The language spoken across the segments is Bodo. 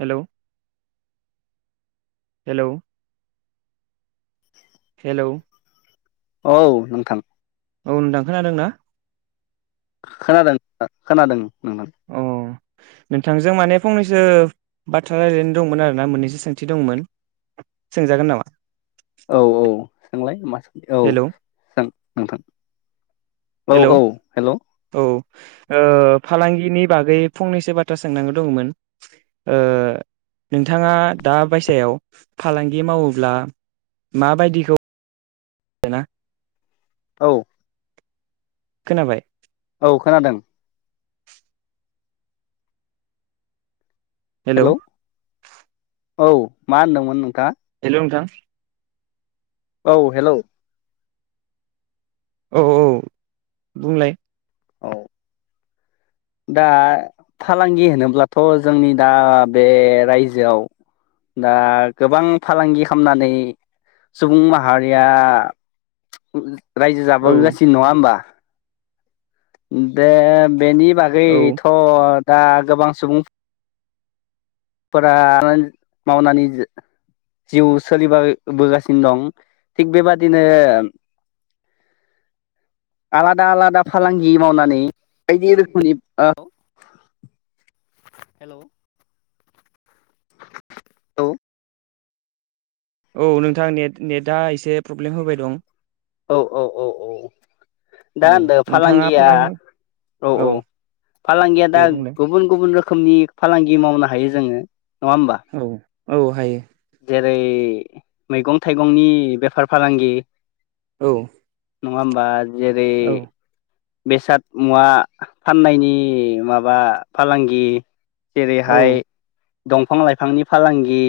हेलौ हेलौ हेलौ औ नोंथां औ नोंथां खोनादों ना? खोनादों [inaudible] खोनादों नोंना अ नोंथांजों माने फंनैसो बाथ्रा रायज्लायनो दंमोन आरोना मोननैसो सोंथि दंमोन सोंजागोन नामा? औ औ सोंलाय मा सो औ हेलौ थां नोंथां औ हेलौ औ हेल' औ ओ फालांगिनि बागै फंनैसो बाथ्रा सोंनांगौ दङमोन। ओ नोंथाङा दा बायसायाव फालांगि मावोब्ला माबायदिखौ [unintelligible] औ खोनाबाय? औ खोनादों हेलौ' औ मा होनदोंमोन नोंथाङा? हेलौ नोंथां औ हेलौ औ औ औ बुंलाय औ दा फालांगि होनोब्लाथ' जोंनि दा बे रायजोआव दा गोबां फालांगि खालामनानै सुबुं माहारिया रायजो औ जाबोगासिनो नङा होमबा बे बेनि बै औ थ' दा गोबां सुबुं फोरा [inaudible] मावनानै जो जिउ सोलिबा बोगासिनो दं थिग बेबादिनो आलादा आलादा फालांगि मावनानै बायदि रोखोमनि [inaudible] हेलौ औ औ नोंथां नेट नेटआ एसे प्रब्लेम होबाय दं। औ-औ-औ-औ दा औ होनदो नोंथाङा फालांगिया फालांगि औ औ फालांगिया दे दा बुंलाय गुबुन गुबुन रोखोम। रोखोमनि फालांगि मावनो हायो जोङो नङा औ औ हायो ओेरै मैगं-थाइगंनि बेफार फालांगि औ नङा होनबा? जेरै औ बेसाद मुवा फाननायनि माबा फालांगि औ जेरैहाय दंफां-लाइफांनि फालांगि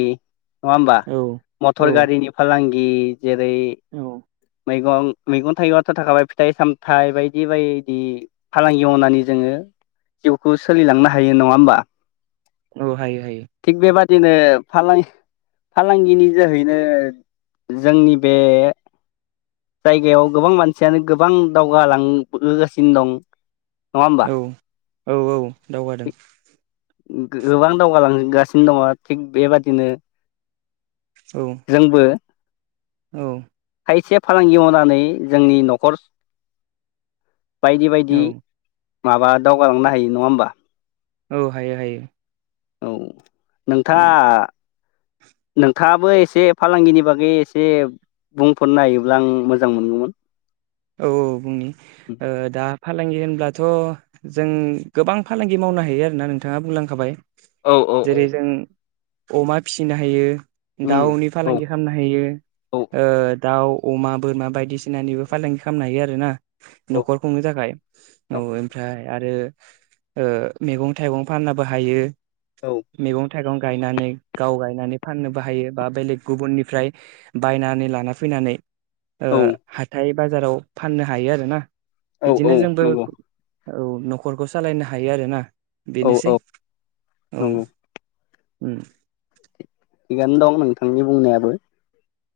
नङा होमबा औ औ मथर गारिनि फालांगि [unintelligible] जेरै औ मैगं मैगं थाइगंयाथ' थाखाबाय फिथाइ सामथाइ बायदि बेबायदि फालांगि मावनानै जोङो जिउखौ सोलिलांनो हायो नङा होमबा औ हायो हायो थिक बेबादि बादिनो फालां- फालांगिनि जोहैनो जोंनि बे जायगायाव गोबां मानसियानो गोबां दावगालांबोगासिनो दं। नङा होमबा औ औ औ दावगादों गोबां दावगालांगासिनो दङ थिग बेबादिनो औ जोंबो औ खायसे फालांगि मावनानै जोंनि न'खर बायदि बायदि औ माहाबा दावगालांनो हायो नङा होमबा औ हायो हायो औ नोंथाङा औ नोंथाङाबो एसे फालांगिनि बागै एसे बुंफोरना होयोबा आं मोजां मोनगौमोन। औ औ बुंनि ओ दा फालांगि होनब्ला थ' जों गोबां फालांगि मावनो हायो आरोना नोंथाङा बुंलांखाबाय। औ औ औ जेरै जों अमा फिसिनो हायो उम दाउनि औ फालांगि खालामनो हायो औ ओ दाउ अमा बोरमा बायदिसिनानिबो फालांगि खालामनो हायो आरोना औ न'खर खुंनो थाखाय औ ओमफ्राय आरो ओ मैगं थाइगं फाननाबो हायो। मेगं था थाइगं गायनानै गाव गायनानै फाननोबो हायो बा बेलेग गुबुननिफ्राय बायनानै लाना फैनानै ओ हा बाजाराव फाननो हायो आरोना। औ औ बिदिनो जोंबो नंगौ औ न'खरखौ सालायनो हायो आरो ना। औ बेनोसै औ औ नंगौ उम थिगानो दं नोंथांनि बुंनायाबो।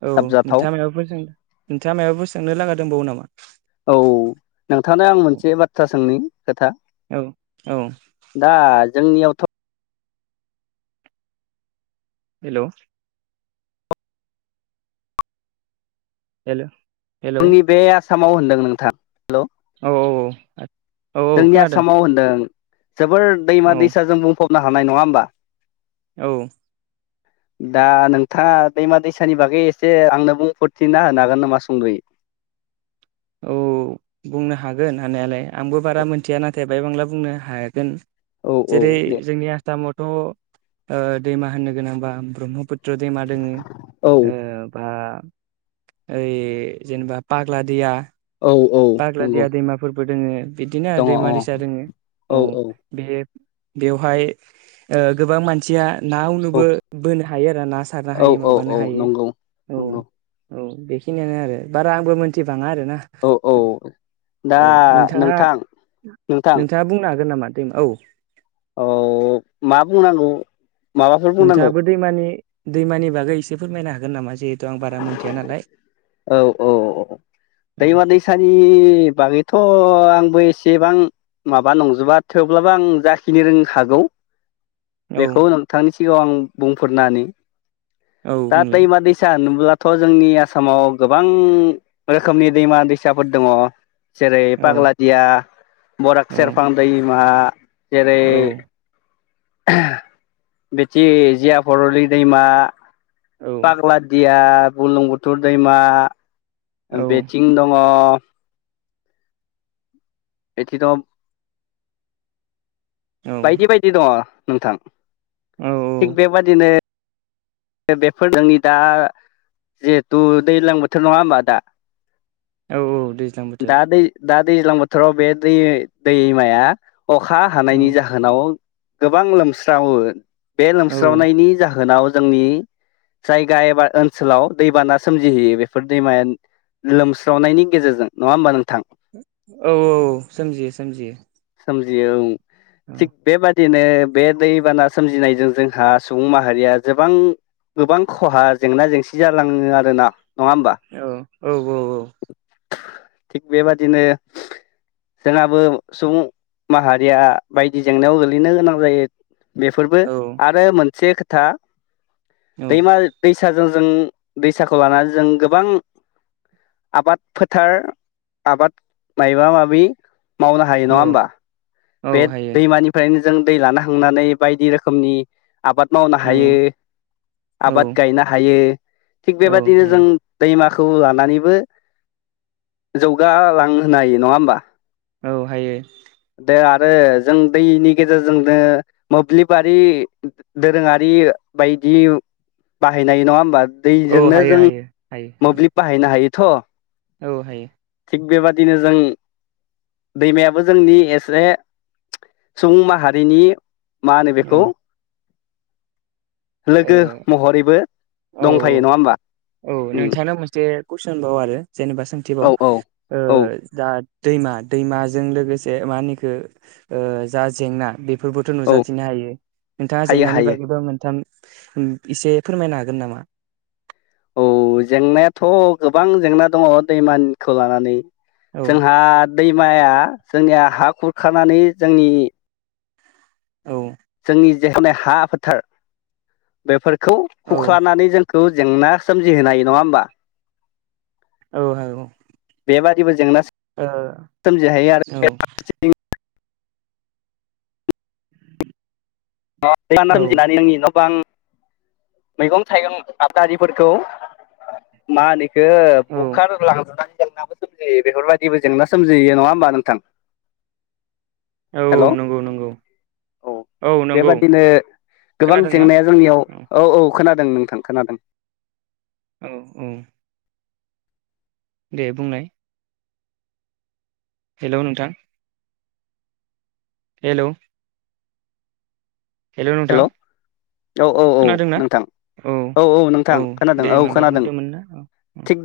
औ साबजाथाव नोंथांमोनाबो फो [unintelligible] नोंथाङा मायबाफोर सोंनो लागा दंबावो नामा? औ नोंथांनो आं मोनसे बाथ्रा सोंनि। खोथा औ औ दा जोंनियावथ' हेलौ हेल' हेल' औ आंनि बे आस सामाव होनदों नोंथां हेल' औ औ औ औ जोंनि खोनादों आसामाव होनदों जोबोर दैमा औ - दैसा जों बुंफाव नो हानाय नङा होमबा? औ दा नोंथाङा दैमा- दैसानि बागै एसे आंनो बुंफोरथिना होनो हागोन नामा सुंदयै? औ बुंनो हागोन हानायालाय आंबो बारा मिन्थिया नाथाय बाय बांला बुंनो हागोन। औ औ जेरै दे जोंनि आसामाव थ ओ दैमा होननो गोनांबा ब्रह्मपुत त्र दैमा दोङो औ ओ बा ओइ जेनेबा पाग्ला दिया औ औ नंगौ बोदोङो बिदिनो आरो दङ अ दैमा- औ दैसा दोङो औ बे बेवहाय ओ गोबां मानसिया ना औ उनुबो बोनो हा हायो आरो ना सारनो औ हायो औ माबानो औ हायो नंगौ औ नंगौ औ बेखिनियानो आरो बारा आंबो मोनथिबाङा आरो ना औ औ दा औ नोंथाङा नोंथां नोंथां नोंथाङा बुंनो हागोन नामा? उम औ औ मा बुंनांगौ माबाफोर बुंनांगौ नोंथाङाबो दैमानि दैमानि बागै एसे फोरमायनो हागोन नामा जे [inaudible] औ औ औ औ दैमा दैसानि बागैथ' आंबो एसे एसेबां माबा नंजोबा थेवब्लाबो आं जाखिनि रों हागौ। औ बेखौ नोंथांनि सिगाङाव आं बुंफोरना होनि औ दा बुंलाय दैमा दैसा होनो अब्लाथ' जोंनि आसामाव गोबां रोखोमनि दैमा दैसाफोर दङ। जेरै औ पाग्लादिया औ बराग सेरफां दैमा जेरै औ बेथि जियाभरलि दैमा औ पाग्लादिया बुरलुंबुथुर दैमा औ बेथिं दङ बेखिनियाव बायदि औ बायदि दङ नोंथां औ थिग बेबादिनो बेफोर नोंनि दा जिहेथु दैज्लां बोथोर नङा होनबा दा औ औ दैज्लां दा बोथोर दै दा दैज्लां बोथोराव बे दै दैमाया अखा औ हानायनि जाहोनाव गोबां लोमस्रावो बे औ लोमस्रावनायनि जाहोनाव जोंनि जायगा एबा ओनसोलाव दैबाना सोमजिहैयो बेफोर दैमाया लोमस्रावनायनि गेजेरजों नङा होमबा नोंथां औ औ सोमजियो सोमजियो सोमजियो औ औ थि बे बादि दिननो बे दैबाना सोमजिनायजों जोंहा सुबुं माहारिया गोबां गोबां खहा जेंना जेंसि जालाङो आरोना। नङा होमबा औ औ-औ-औ थिग बेबादिनो जोंहाबो सुबुं माहारिया बायदि जेंनायाव गोलैनो गोनां जायो। बेफोरबो औ आरो मोनसे खो था दैमा -दैसा जों-जों दैसाखौ लानान जों गोबां आबाद फोथार आबाद माइबा माबि मावनो हायो नङा औ होमबा? औ बे हायो दैमानिफाय जों दै लाना हांनानै बायदि रोखोमनि आबाद मावनो औ हायो आबाद औ गायनो हायो थिग औ बेबाददिनो जों हायो दैमा खौ लानानैबो जौगालांहोनो हायो नङा होमबा? औ हायो [unintelligible] आरो जों दैनि गेजेरजोंनो मोब्लिबारि दोरोङारि बायदि बाहायनाय नङा होमबा? औ दैजोंनो हायो जों हायो हायो मोब्लिब बाहायनो हायो। थ' औ हायो थिग बेबादिनो जों दैमायाबो जोंनि एसे सुबुं माहारिनि मानो औ बेखौ? लोगो महरैबो ओ औ औ दंफायो नङा होमबा औ उम नोंथांनियाव मोनसे कुइसनबावो आरो जेनेबा बिथिबाव औ औ ओ औ दा दैमा-दैमाजों लोगोसे मा होनो बेखौ ओ जा जेंना बे बे फोरबोथ' औ नुजाथिनो हायो नोंथाङा हायो जेंनानि हायो बागैबा मोनथाम इसे फोरमायनो हागोन नामा? औ जेंनायाथ' गोबां जेंना दङ दैमानिखौ लानानै। औ जोंहा दैमाया जोंनिया हा खुरखानानै जोंनि औ जोंनि जे [inaudible] मे हा फोथार बेफोर खौ औ खुख्लानानै जों [unintelligible] जेंना सोमजिहोनो हायो नङा होमबा? औ औ बेबादिबो जेंना ओ सोमजिहायो आरो औ [unintelligible] औ न' बांं मैगं थाइगं आबादारिफोरखौ मा होनो [unintelligible] बुखार औ लांजायो जेंनाबो सोमजियो बेफोरबायदिबो जेंना सोमजियो नङा होमबा नोंथां औ नंगौ नंगौ औ नंगौ बेबादिनो गोबां खोनादोंना जेंनाया जोंनियाव औ औ खोनादों नोंथां खोनादों औ औ दे बुंनाय हेलौ नोंथां हेलौ हेलौ औ औ औ खोनादोंना नोंथां औ औ नोंथां खोनादों दे औ माबा खोनादों बुंदोंमोन ना औ थिग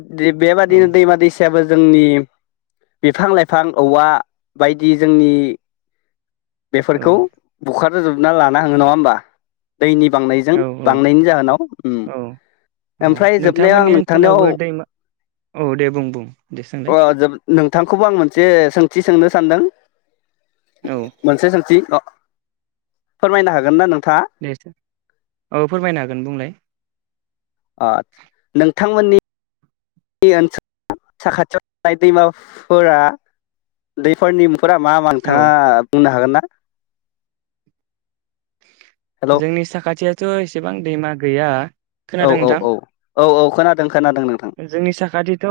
औ बेबादिनो दैमा दैसा जायाबो जोंनि बिफां लाइफां औवा बायदि जोंनि औ बेफोरखौ औ बुखार रोजोबना लाना थाङो नङा होमबा दैनि बांनायजों औ बांनायनि जाहोनाव ओम औ औ ओमफ्राय जोबनायाव आं नोंथांमोननि नोंथांनियाव ओनसोलावबो दैमा औ दे बुं बुं दे ओ सोंलाय नोंथांखौबो आं मोनसे सोंथि सोंनो सानदों। औ मोनसे सोंथि अ फोरमायनो हागोन ना नों दे सों औ फोरमायनो हागोन बुंलाय। आदसा नोंथांमोननि [unintelligible] साखाथियाव थानाय दैमाफोरा दैफोरनि फोरा मा मा नोंथाङा औ बुंनो हागोन ना? हेलौ जोंनि साखाथियाव थ' एसेबां दैमा गैया औ खोनादों औ नोंथां औ औ औ खोनादों खोनादों नोंथां जोंनि साखाथिथ'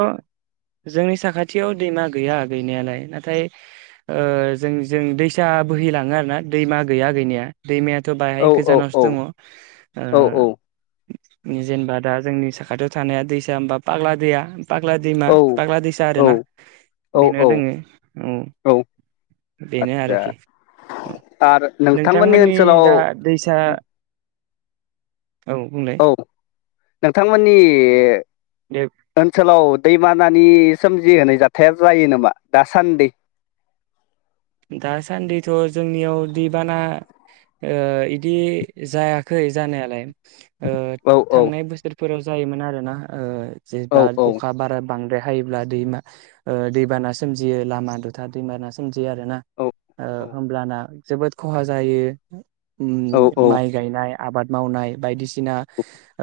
जोंनि साखाथि खाथियाव दैमा गैया गैनायालाय नाथाय ओ जों जों दैसा बोहैलाङो आरोना दैमा गैया गैनाया दैमायाथ' बाह औ औ गोजानावसो औ दङ ओ औ औ जेनेबा दा जोंनि साखाथियाव थानाया दैसा होनबा पाग्लादिया फाग्ला दैमा औ फाग्ला दैसा आरोना औ बेनो औ दोङो औ बेनो आदसा आरोखि औ आरो नोंथांमोननि ओनसोलाव जा दैसा औ बुंलाय नोंथांमोननि दे ओनसोलाव दैमानानि सोमजिहोनाय जाथाया जायो नामा दासान्दि? दासान्दिथ' जोंनियाव दैबाना ओ इदि जायाखै जानायालाय। ओ औ औ थांनाय बोसोर फोराव जायोमोन आरो ना ओ औ जेब्ला अखा बारा बांद्राय हायोब्ला दैमा ओ दैबाना सोमजियो लामा दथा दैमाना सोमजियो आरो ना। ओ औ होमब्लाना जोबोद खहा जायो। औ उम औ माइ गायनाय आबाद मावनाय बायदिसिना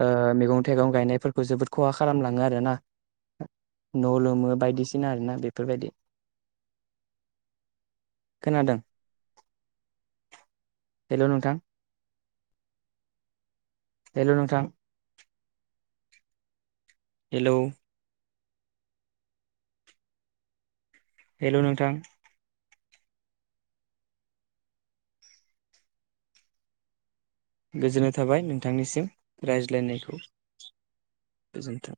ओ [unintelligible] मैगं थाइगं गायनायफोरखौ जोबोद खहा खालामलाङो आरोना न लोमो बायदिसिना आरो ना बेफोरबायदि खोनादों हेलौ नोंथां हेलौ नोंथां हेलौ हेलौ नोंथां गोजोननाय थाबाय नोंथांनिसिम रायज्लायनायखौ गोजोन्थों